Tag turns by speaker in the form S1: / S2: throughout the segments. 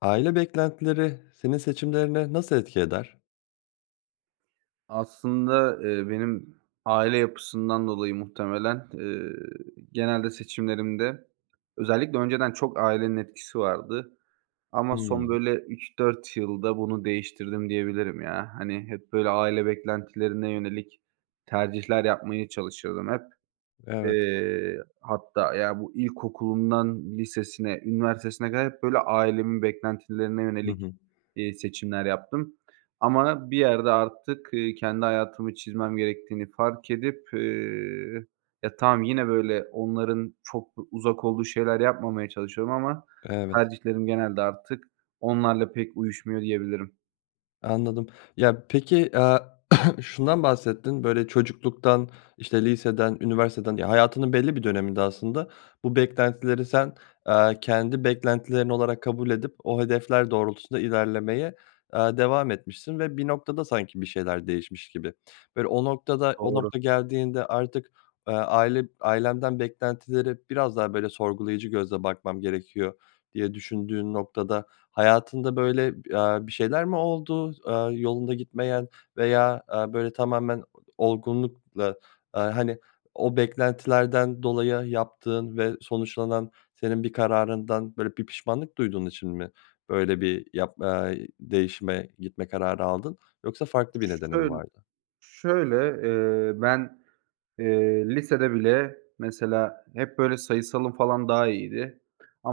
S1: Aile beklentileri senin seçimlerine nasıl etki eder?
S2: Aslında, eee, benim aile yapısından dolayı muhtemelen, eee, genelde seçimlerimde özellikle önceden çok ailenin etkisi vardı. Ama son,
S1: Hımm.
S2: böyle, 3-4 yılda bunu değiştirdim diyebilirim ya. Hani, hep, böyle, aile beklentilerine yönelik tercihler yapmaya çalışıyordum hep.
S1: Evet.
S2: Eee, hatta ya, bu ilkokulundan lisesine, üniversitesine kadar hep, böyle, ailemin beklentilerine
S1: Hı
S2: yönelik,
S1: hı.
S2: iii, seçimler yaptım. Ama bir yerde artık, ııı, kendi hayatımı çizmem gerektiğini fark edip, eee, ya, tamam yine, böyle, onların çok da uzak olduğu şeyler yapmamaya çalışıyorum ama
S1: Evet.
S2: tercihlerim genelde artık onlarla pek uyuşmuyor, diyebilirim.
S1: Anladım. Ya, peki, aaa, şundan bahsettin, böyle, çocukluktan, işte, liseden üniversiteden ya, hayatının belli bir döneminde aslında bu beklentileri sen, eee, kendi beklentilerin olarak kabul edip o hedefler doğrultusunda ilerlemeye, aaa, devam etmişsin ve bir noktada sanki bir şeyler değişmiş gibi. Böyle, o noktada, o
S2: Doğru.
S1: nokta geldiğinde artık, aaa, aile ailenden beklentilere biraz daha, böyle, "Sorgulayıcı gözle bakmam gerekiyor." diye düşündüğün noktada, hayatında, böyle, b eee, bir şeyler mi oldu? Aaa, yolunda gitmeyen veya, eee, böyle tamamen o olgunlukla, eee, hani, o beklentilerden dolayı yaptığın ve sonuçlanan senin bir kararından, böyle, bir pişmanlık duyduğun için mi, böyle, bir yapmaya, değişime gitme kararı aldın? Yoksa farklı bir
S2: Ş
S1: nedenimi
S2: şöyl
S1: vardı?
S2: şöyle, eee, ben, eee, lisede bile mesela hep, böyle, sayısalım falan daha iyiydi.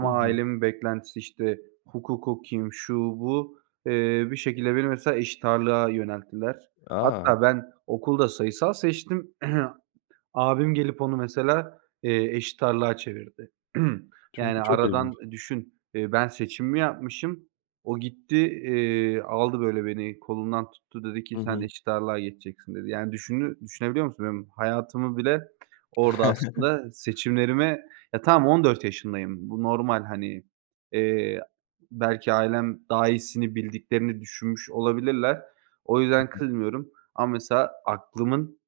S1: Hı hı.
S2: ailemin beklentisi, işte, hukuk okuyayım, şu, bu, eee, bir şekilde beni mesela eşit ağırlığa yönelttiler.
S1: A!
S2: Hatta ben okulda sayısal seçtim. Abim gelip onu mesela, eee, eşit ağırlığa çevirdi.
S1: Ço
S2: Yani,
S1: bu çok ilginç.
S2: aradan düşün, ııı, ben seçimimi yapmışım, o gitti, iii, aldı, böyle, beni kolumdan tuttu dedi ki,
S1: Hı
S2: "Sen
S1: hı.
S2: eşit ağırlığa geçeceksin." dedi. Yani, düşünü düşünebiliyor musun benim hayatımı bile orada aslında seçimlerime Ya, tamam 14 yaşındayım, bu normal, hani, eee, belki ailem daha iyisini bildiklerini düşünmüş olabilirler. O yüzden
S1: [unintelligible]
S2: kızmıyorum ama mesela aklımın,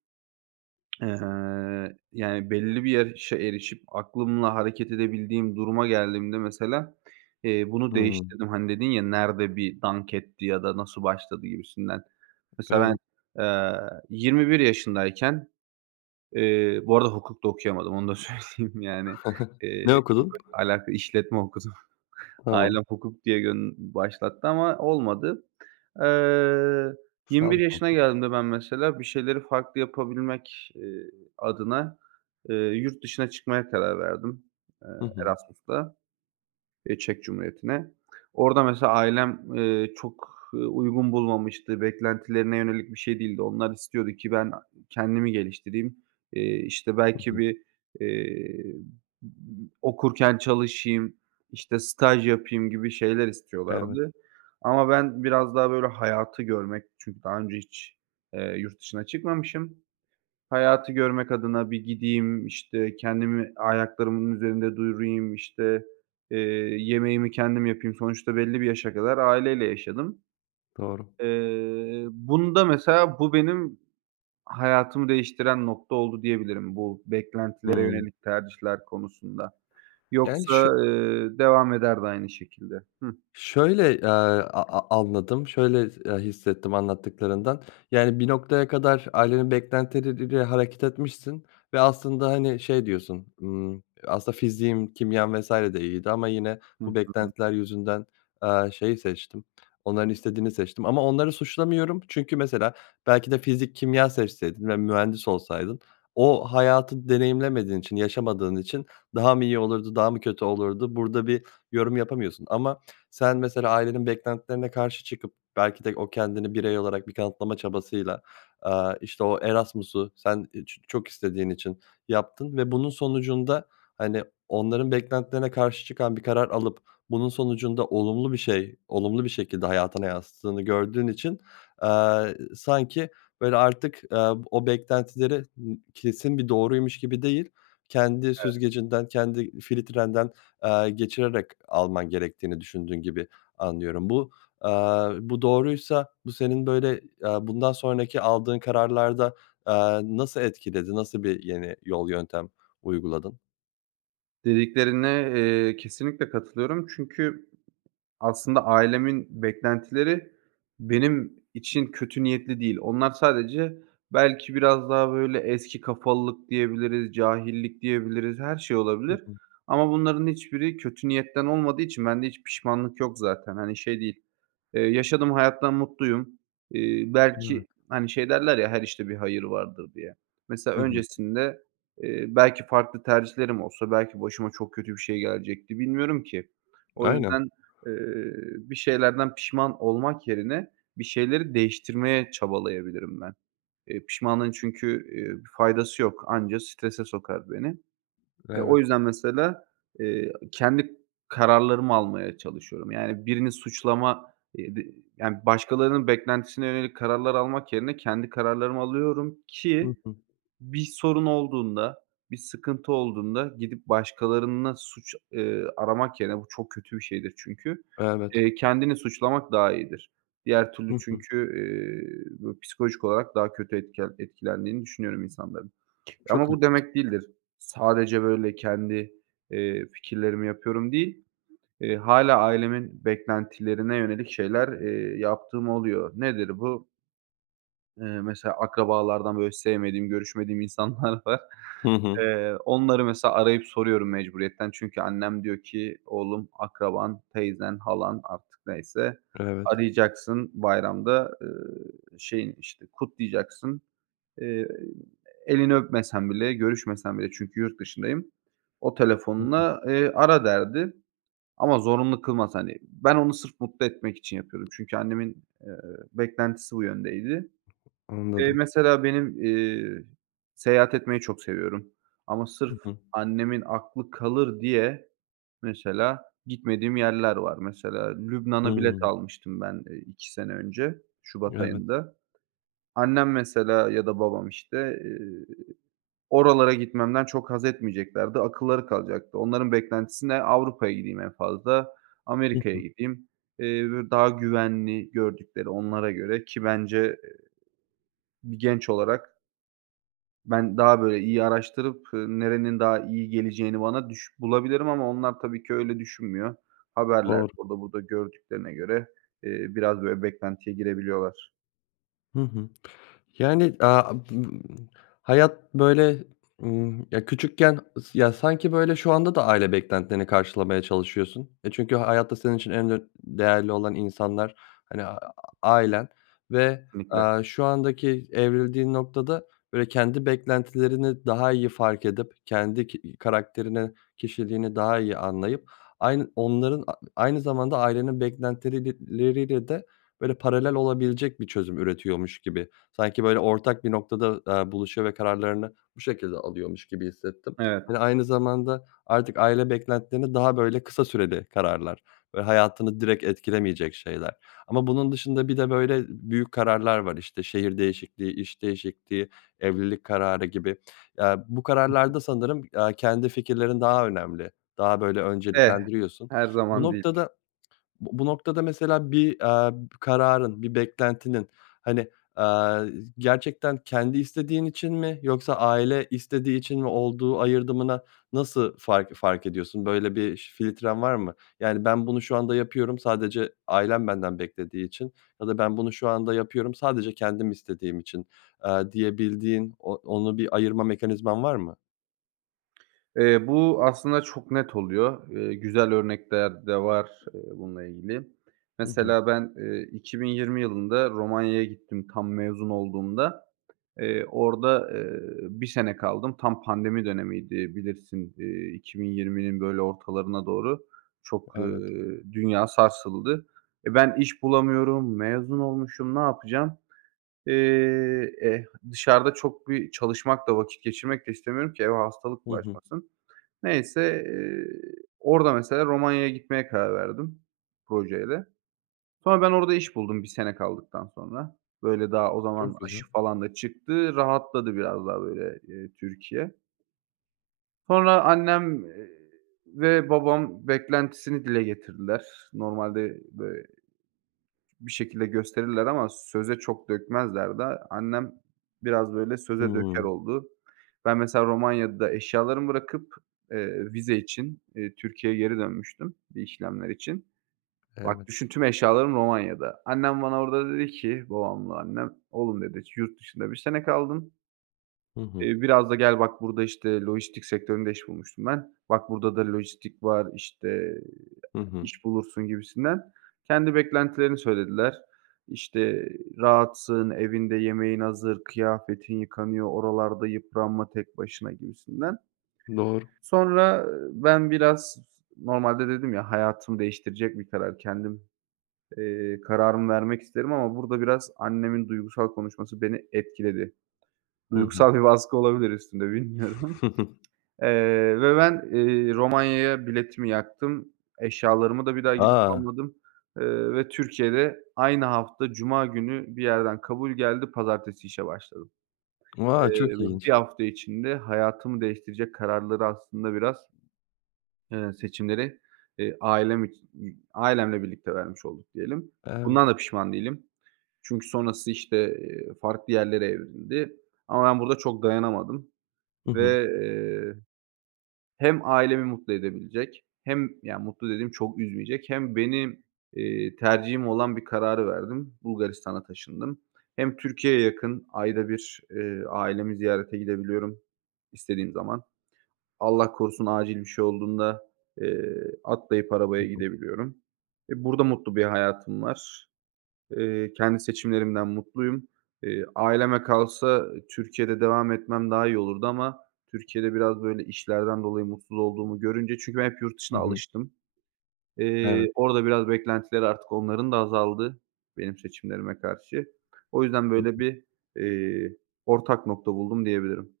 S2: ııı, yani, belli bir yaşa erişip aklımla hareket edebildiğim duruma geldiğimde mesela, eee, bunu
S1: Hımm.
S2: değiştirdim. Hani, dedin ya, "Nerede bir dank etti?" ya da "Nasıl başladı?" gibisinden. Mesela ben,
S1: Evet.
S2: eee, 21 yaşındayken Eee, bu arada hukuk da okuyamadım, onu da söyleyeyim, yani.
S1: Ne
S2: Iıı, çok
S1: okudun?
S2: alaka işletme okudum.
S1: Tamam.
S2: Ailem hukuk diye gön başlattı ama olmadı. Eee, 21
S1: Sağlık
S2: yaşına
S1: olsun.
S2: geldiğimde ben mesela bir şeyleri farklı yapabilmek, eee, adına, eee, yurt dışına çıkmaya karar verdim, eee,
S1: Hı hı.
S2: Erasmus'ta, eee, Çek Cumhuriyeti'ne. Orada mesela ailem, eee, çok, ııı, uygun bulmamıştı, beklentilerine yönelik bir şey değildi. Onlar istiyordu ki, ben a kendimi geliştireyim, eee, işte,
S1: Hı
S2: belki
S1: hı.
S2: bir, eee, m m okurken çalışayım, işte, staj yapayım gibi şeyler
S1: Evet.
S2: istiyorlardı, ama ben biraz daha böyle hayatı görmek çünkü daha önce hiç, eee, yurt dışına çıkmamışım, hayatı görmek adına bir gideyim, işte, kendimi ayaklarımın üzerinde durayım, işte, eee, yemeğimi kendim yapayım. Sonuçta belli bir yaşa kadar aileyle yaşadım.
S1: Doğru.
S2: Eee, bunda mesela bu benim hayatımı değiştiren nokta oldu, diyebilirim. Bu beklentilere
S1: Hımm.
S2: yönelik tercihler konusunda.
S1: Yani
S2: Yoksa,
S1: şö
S2: eee, devam ederdi aynı şekilde. Hıh?
S1: şöyle, eee, a a anladım, şöyle s eee, his hissettim anlattıklarından, yani, bir noktaya kadar ailenin beklentileri ile hareket etmişsin ve aslında, hani, şey diyorsun, ımm, "Aslında fiziğim, kimyam vs. de iyiydi ama yine
S2: Hı
S1: bu
S2: hı.
S1: beklentiler yüzünden, eee, şeyi seçtim, onların istediğini seçtim ama onları suçlamıyorum." Çünkü mesela belki de fizik kimya seçseydin ve mühendis olsaydın o hayatı deneyimlemediğin için yaşamadığın için daha mı iyi olurdu, daha mı kötü olurdu burada bir yorum yapamıyorsun ama sen mesela ailenin beklentilerine karşı çıkıp belki de o kendini birey olarak bir kanıtlama çabasıyla, aaa, işte, o Erasmus'u sen i ç çok istediğin için yaptın ve bunun sonucunda, hani, onların beklentilerine karşı çıkan bir karar alıp bunun sonucunda olumlu bir şey, olumlu bir şekilde hayatına yansıttığını gördüğün için, aaa, s sanki, böyle, artık, aaa, o beklentileri n kesin bir doğruymuş gibi değil kendi
S2: Evet.
S1: süzgecinden kendi filtrenden, aaa, geçirerek alman gerektiğini düşündüğün gibi anlıyorum. Bu, aaa, bu doğruysa bu senin, böyle, aaa, bundan sonraki aldığın kararlarda, aaa, nasıl etkiledi? Nasıl bir yeni yol, yöntem uyguladın?
S2: Dediklerine, eee, kesinlikle katılıyorum çünkü aslında ailemin beklentileri benim için kötü niyetli değil. Onlar sadece belki biraz daha, böyle, eski kafalılık diyebiliriz, cahillik diyebiliriz, her şey
S1: Hı
S2: olabilir
S1: hı.
S2: ama bunların hiçbiri kötü niyetten olmadığı için bende hiç pişmanlık yok zaten. Hani, şey değil, eee, yaşadığım hayattan mutluyum. Eee, belki,
S1: Evet.
S2: hani, şey derler ya, her işte bir hayır vardır, diye. Mesela,
S1: Hı hı.
S2: öncesinde, eee, belki farklı tercihlerim olsa belki başıma çok kötü bir şey gelecekti, bilmiyorum ki. O yüzden,
S1: Aynen.
S2: eee, bir şeylerden pişman olmak yerine, bir şeyleri değiştirmeye çabalayabilirim ben. Eee, pişmanlığın çünkü, eee, bir faydası yok, anca strese sokar beni. Eee, o
S1: Evet.
S2: yüzden mesela, eee, kendi kararlarımı almaya çalışıyorum, yani, birini suçlama, eee, dı yani, başkalarının beklentisine yönelik kararlar almak yerine kendi kararlarımı alıyorum
S1: Hı
S2: ki
S1: hı.
S2: bir sorun olduğunda, bir sıkıntı olduğunda gidip başkalarında suç, eee, aramak yerine, bu çok kötü bir şeydir çünkü,
S1: Evet.
S2: eee, kendini suçlamak daha iyidir. Diğer türlü
S1: Hı hı.
S2: çünkü, eee, bö psikolojik olarak daha kötü etkel etkilendiğini düşünüyorum insanların.
S1: Çok
S2: Ama bu
S1: haklısın.
S2: demek değildir, sadece, böyle, kendi, eee, fikirlerimi yapıyorum değil, eee, hâlâ ailemin beklentilerine yönelik şeyler, eee, yaptığım oluyor. Nedir bu? Eee, mesela akrabalardan, böyle, sevmediğim, görüşmediğim insanlar var.
S1: Hı hı.
S2: Eee, onları mesela arayıp soruyorum mecburiyetten çünkü annem diyor ki "Oğlum, akraban, teyzen, halan, artık neyse,
S1: Evet.
S2: arayacaksın, bayramda, ııı, şeyini, işte, kutlayacaksın." Eee, elini öpmesen bile, görüşmesen bile, çünkü yurt dışındayım, o
S1: Hı hı.
S2: telefonla, eee, ara derdi. Ama zorunlu kılmaz, hani, ben onu sırf mutlu etmek için yapıyorum çünkü annemin, eee, beklentisi bu yöndeydi. Eee,
S1: Anladım.
S2: mesela benim, eee, seyahat etmeyi çok seviyorum ama
S1: Hı
S2: sırf
S1: hı.
S2: annemin aklı kalır diye, mesela, gitmediğim yerler var. Mesela Lübnan'a bilet
S1: Hımm.
S2: almıştım ben, eee, 2 sene önce, şubat
S1: Evet.
S2: ayında. Annem mesela ya da babam, işte, eee, oralara gitmemden çok haz etmeyeceklerdi, akılları kalacaktı. Onların beklentisi ne? Avrupa'ya gideyim en fazla,
S1: Hı
S2: Amerika'ya
S1: hı.
S2: gideyim. Eee, [unintelligible] daha güvenli gördükleri onlara göre, ki bence, eee, bir genç olarak ben daha, böyle, iyi araştırıp, eee, nerenin daha iyi geleceğini bana düş bulabilirim ama onlar tabii ki öyle düşünmüyor. Haberlerde,
S1: Doğru.
S2: orada burada gördüklerine göre, eee, biraz böyle beklentiye girebiliyorlar.
S1: Hı hı, yani, aaa, a [unintelligible] hayat, böyle, ımm Ya, küçükken ıs ya, sanki, böyle, şu anda da aile beklentilerini karşılamaya çalışıyorsun. E, çünkü hayatta senin için en ön değerli olan insanlar, hani, aaa, ailen ve,
S2: Kesinlikle.
S1: aaa, şu andaki evrildiğin noktada, böyle, kendi beklentilerini daha iyi fark edip, kendi ki iii, karakterini, kişiliğini daha iyi anlayıp aynı onların a aynı zamanda ailenin beklentileriyle de, böyle, paralel olabilecek bir çözüm üretiyormuş gibi, sanki, böyle, ortak bir noktada, aaa, buluşuyor ve kararlarını bu şekilde alıyormuş gibi hissettim.
S2: Evet.
S1: Hani, aynı zamanda artık aile beklentilerini daha, böyle, kısa süreli kararlar ve hayatını direkt etkilemeyecek şeyler ama bunun dışında bir de, böyle, büyük kararlar var, işte, şehir değişikliği, iş değişikliği, evlilik kararı gibi. Aaa, bu kararlarda
S2: [unintelligible]
S1: sanırım, aaa, kendi fikirlerin daha önemli, daha, böyle,
S2: Eh.
S1: önceliklendiriyorsun.
S2: Her
S1: Bu
S2: zaman değil.
S1: noktada Bu bu noktada mesela bir, aaa, b kararın, bir beklentinin, hani, aaa, z gerçekten kendi istediğin için mi yoksa aile istediği için mi olduğu ayırdına nasıl fark fark ediyorsun? Böyle bir ş filtren var mı? Yani, "Ben bunu şu anda yapıyorum, sadece ailem benden beklediği için." ya da "Ben bunu şu anda yapıyorum sadece kendim istediğim için." aaa, diyebildiğin, o onu bir ayırma mekanizman var mı?
S2: Eee, bu aslında çok net oluyor. Iıı, güzel örnekler de var, ııı, bununla ilgili.
S1: Hı hı.
S2: Mesela ben, ııı, 2020 yılında Romanya'ya gittim tam mezun olduğumda. Eee, orada, ııı, 1 sene kaldım. Tam pandemi dönemiydi bilirsin, iii, 2020'nin böyle ortalarına doğru çok,
S1: Evet.
S2: ııı, dünya sarsıldı. E, ben iş bulamıyorum, mezun olmuşum. Ne yapacağım? Eee, eee, dışarıda çok bir çalışmak da vakit geçirmek de istemiyorum ki eve hastalık
S1: Hı hı.
S2: bulaşmasın. Neyse, eee, orada mesela Romanya'ya gitmeye karar verdim, projeyle. Sonra ben orada iş buldum, 1 sene kaldıktan sonra. Böyle, daha o zaman
S1: Çok güzel.
S2: aşı falan da çıktı, rahatladı biraz daha böyle, ııı, Türkiye. Sonra annem, eee ve babam beklentisini dile getirdiler. Normalde bö bir şekilde gösterirler ama söze çok dökmezler de annem biraz, böyle, söze döker
S1: Hıı.
S2: oldu. Ben mesela Romanya'da eşyalarımı bırakıp, eee, vize için, iii, Türkiye'ye geri dönmüştüm, bir işlemler için. Bak,
S1: Evet.
S2: düşün tüm eşyalarım Romanya'da. Annem bana orada dedi ki, babamla annem, oğlum dedi, yurt dışında 1 sene kaldın
S1: Hı hı.
S2: eee, biraz da gel bak burada, işte, lojistik sektöründe iş bulmuştum ben, "Bak burada da lojistik var, işte, eee,
S1: Hı hı.
S2: iş bulursun." gibisinden. Kendi beklentilerini söylediler. İşte, "Rahatsın, evinde yemeğin hazır, kıyafetin yıkanıyor, oralarda yıpranma tek başına." gibisinden.
S1: Doğru.
S2: Sonra, ııı, ben biraz z normalde dedim ya, hayatımı değiştirecek bir karar, kendim, eee, kararımı vermek isterim ama burada biraz annemin duygusal konuşması beni etkiledi.
S1: Hı hı.
S2: Duygusal bir baskı olabilir üstümde, bilmiyorum. Eee ve ben, ııı, Romanya'ya biletimi yaktım, eşyalarımı da bir daha gidip
S1: A!
S2: almadım, ııı ve Türkiye'de aynı hafta cuma günü bir yerden kabul geldi, pazartesi işe başladım. Eee,
S1: A! Çok
S2: ve bir
S1: ilginç.
S2: hafta içinde hayatımı değiştirecek kararları aslında biraz eee, seçimleri, eee, ailem içi [unintelligible] ailemle birlikte vermiş olduk diyelim. Bundan
S1: Evet.
S2: da pişman değilim. Çünkü sonrası, işte, eee, farklı yerlere evrildi. Ama ben burada çok dayanamadım
S1: Hı hı.
S2: ve, eee, hem ailemi mutlu edebilecek hem, yani, mutlu dediğim çok üzmeyecek hem benim, iii, tercihim olan bir kararı verdim, Bulgaristan'a taşındım. Hem Türkiye'ye yakın, ayda 1, ııı, ailemi ziyarete gidebiliyorum istediğim zaman. Allah korusun acil bir şey olduğunda, eee, atlayıp
S1: Hı
S2: arabaya
S1: hı.
S2: gidebiliyorum. E, burada mutlu bir hayatım var. Iıı, kendi seçimlerimden mutluyum. Eee, aileme kalsa Türkiye'de devam etmem daha iyi olurdu ama Türkiye'de biraz böyle işlerden dolayı mutsuz olduğumu görünce çünkü ben hep yurt
S1: Hı
S2: dışına
S1: hı.
S2: alıştım.
S1: Evet.
S2: Eee, orada biraz beklentileri artık onların da azaldı benim seçimlerime karşı. O yüzden
S1: Hı
S2: böyle
S1: hı.
S2: bir, eee, ortak nokta buldum diyebilirim.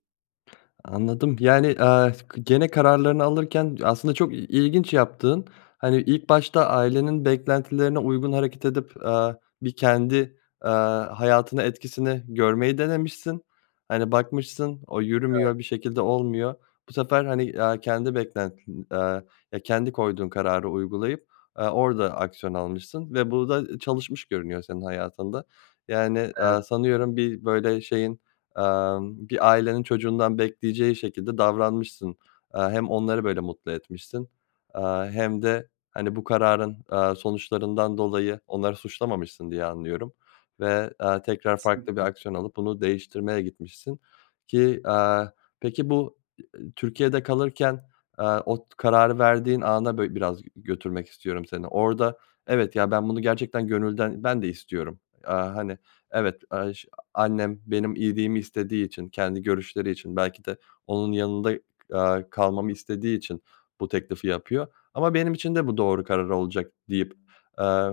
S1: Anladım, yani, eee, s gene kararlarını alırken aslında çok i ilginç yaptığın, hani, ilk başta ailenin beklentilerine uygun hareket edip, aaa, bir kendi, aaa, hayatına etkisini görmeyi denemişsin. Hani, bakmışsın, o
S2: Evet.
S1: yürümüyor, bir şekilde olmuyor. Bu sefer, hani, aaa, kendi beklentin, aaa, ya, kendi koyduğun kararı uygulayıp, aaa, orada aksiyon almışsın ve bu da çalışmış görünüyor senin hayatında. Yani, aaa,
S2: Evet.
S1: sanıyorum bir böyle şeyin, emm, bir ailenin çocuğundan bekleyeceği şekilde davranmışsın. Aaa, hem onları böyle mutlu etmişsin, aaa, hem de, hani, bu kararın, aaa, sonuçlarından dolayı onları suçlamamışsın diye anlıyorum. Ve, aaa, tekrar farklı bir
S2: Kesinlikle.
S1: aksiyon alıp bunu değiştirmeye gitmişsin ki, aaa, peki bu i e Türkiye'de kalırken, aaa, o t kararı verdiğin ana bö biraz g götürmek istiyorum seni. Orada evet, ya, ben bunu gerçekten gönülden ben de istiyorum. Aaa, hani, evet aş annem benim iyiliğimi istediği için kendi görüşleri için belki de onun yanında, aaa, kalmamı istediği için bu teklifi yapıyor ama benim için de bu doğru karar olacak deyip, aaa,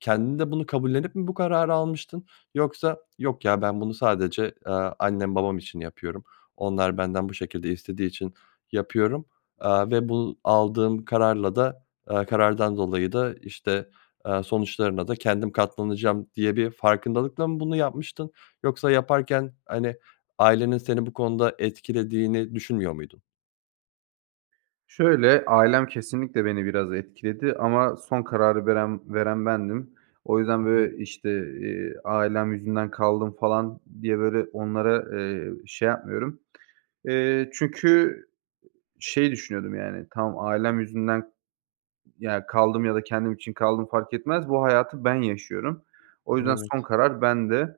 S1: kendin de bunu kabullenip mi bu kararı almıştın? Yoksa yok ya ben bunu sadece, aaa, annem babam için yapıyorum onlar benden bu şekilde istediği için yapıyorum. Aaa, ve bu aldığım kararla da, eee, karardan dolayı da işte, aaa, sonuçlarına da kendim katlanacağım diye bir farkındalıkla mı bunu yapmıştın yoksa yaparken, hani, ailenin seni bu konuda etkilediğini düşünmüyor muydun?
S2: Şöyle, ailem kesinlikle beni biraz etkiledi. Ama son kararı veren veren bendim. O yüzden
S1: Hı hı.
S2: böyle, işte, eee, ailem yüzünden kaldım falan diye böyle onlara, eee, şey yapmıyorum. Eee, çünkü, ııı, şey, düşünüyordum, yani. Tamam, ailem yüzünden, ımm, ya, kaldım ya da kendim için kaldım fark etmez, bu hayatı ben yaşıyorum. O yüzden son
S1: Evet.
S2: karar bende.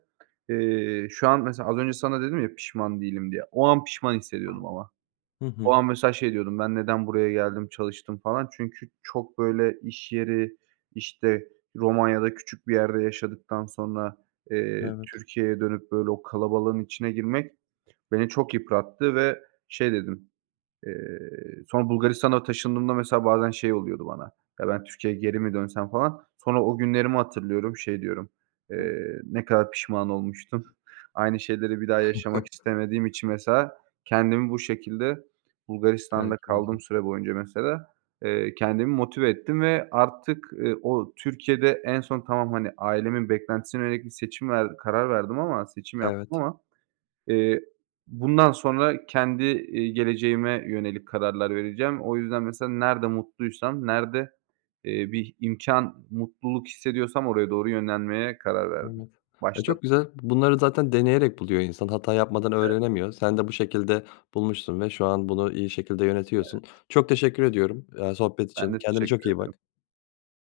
S2: Eee, şu an mesela az önce sana dedim ya "Pişman değilim." diye. O an pişman hissediyordum ama.
S1: Hı
S2: O
S1: hı.
S2: an mesela şey diyordum: "Ben neden buraya geldim, çalıştım?" falan çünkü çok, böyle, iş yeri, işte, Romanya'da küçük bir yerde yaşadıktan sonra, eee,
S1: Evet.
S2: Türkiye'ye dönüp böyle o kalabalığın içine girmek beni çok yıprattı ve şey dedim; eee, sonra Bulgaristan'a taşındığımda, mesela, bazen şey oluyordu bana: "Ya, ben Türkiye'ye geri mi dönsem?" falan. Sonra o günlerimi hatırlıyorum, şey diyorum, eee, ne kadar pişman olmuştum. Aynı şeyleri bir daha yaşamak hiç istemediğim için mesela kendimi bu şekilde, Bulgaristan'da kaldım
S1: [unintelligible]
S2: süre boyunca mesela, eee, kendimi motive ettim ve artık, ııı, o Türkiye'de en son tamam, hani, ailemin beklentisine yönelik bir seçim ver karar verdim ama seçim yaptım
S1: Evet.
S2: ama, eee, bundan sonra kendi, eee, geleceğime yönelik kararlar vereceğim. O yüzden mesela nerede mutluysam, nerede, eee, bir imkân, mutluluk hissediyorsam oraya doğru yönlenmeye karar verdim.
S1: Evet. E,
S2: Başladım.
S1: çok güzel. Bunları zaten deneyerek buluyor insan, hata yapmadan
S2: Evet.
S1: öğrenemiyor. Sen de bu şekilde bulmuşsun ve şu an bunu iyi şekilde yönetiyorsun.
S2: Evet.
S1: Çok teşekkür ediyorum, aaa, sohbet
S2: Ben
S1: için.
S2: de
S1: Kendine çok
S2: teşekkür
S1: iyi
S2: ederim.
S1: bak.